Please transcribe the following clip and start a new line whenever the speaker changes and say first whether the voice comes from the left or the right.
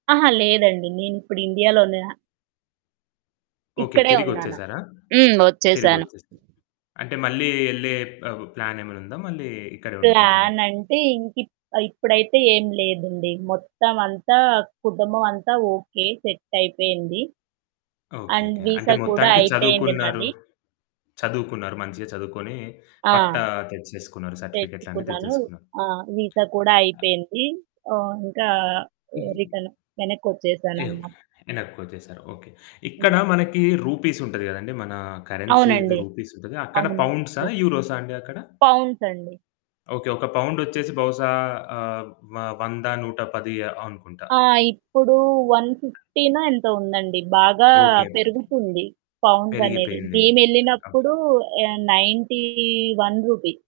right: ఆహా! లేదండి. నేను ఇప్పుడు ఇండియాలోనే
left: ఓకే.
right: ఇక్కడే ఉన్నాను.
left: తిరిగొచ్చేసారా?
right: హ్మ్. వచ్చేసాను.
left: తిరిగొచ్చేసా అంటే మళ్ళీ ఏళ్ళే ఆహ్, ప్ ప్లాన్ ఏమైనా ఉందా? మళ్ళీ ఇక్కడే ఉండిపోతారా?
right: ప్లానంటే, ఇంకిప్ ఇప్పుడైతే ఏం లేదండి. మొత్తం అంతా కుటుంబం అంతా ఓకే. సెట్టాయిపోయింది. అండ్
left: ఓకేకే. అంటే
right: విసా కూడా
left: మొత్తానికి
right: అయిపోయింది
left: చదువుకున్నారు.
right: నాది.
left: చదువుకున్నారు మంచిగా చదువుకొని,
right: ఆ!
left: పట్టా తెచ్చేసుకున్నారు సర్టిఫికేట్లు అన్ని
right: తెచ్చుకున్నాను.
left: తెచ్చేసుకున్నారు.
right: ఆ! వీసా కూడా అయిపోయింది. ఆహ్, ఇంకా హ్మ్.
left: హుహు.
right: రిటర్ను
left: ఎవ్
right: వెనక్కిచ్చేసానన్నమా
left: ఎనక్కొచ్చేసారు ఓకే.
right: హ్మ్.
left: ఇక్కడ మనకి రూపీసుంటది కదండీ, మన కరెన్సీ‌ది
right: అవునండి.
left: రూపీసుంటది అక్కడ
right: అవును.
left: పౌండ్సా? యూరోసా అండి అక్కడ?
right: పౌండ్సండి.
left: ఓకే. ఒక పౌండొచ్చేసి బహుశా ఆహ్, వ వంద, 110 అ అనుకుంటా.
right: ఆ! ఇప్పుడు వన్ ఫిఫ్టీనో ఎంతో ఉందండి. బాగా
left: ఓకే అండి.
right: పెరుగుతుంది పౌండ్సనేది.
left: పెరిగిపోయింది. ఆ!
right: మేమెళ్ళినప్పుడు ఆహ్, రూ. 91.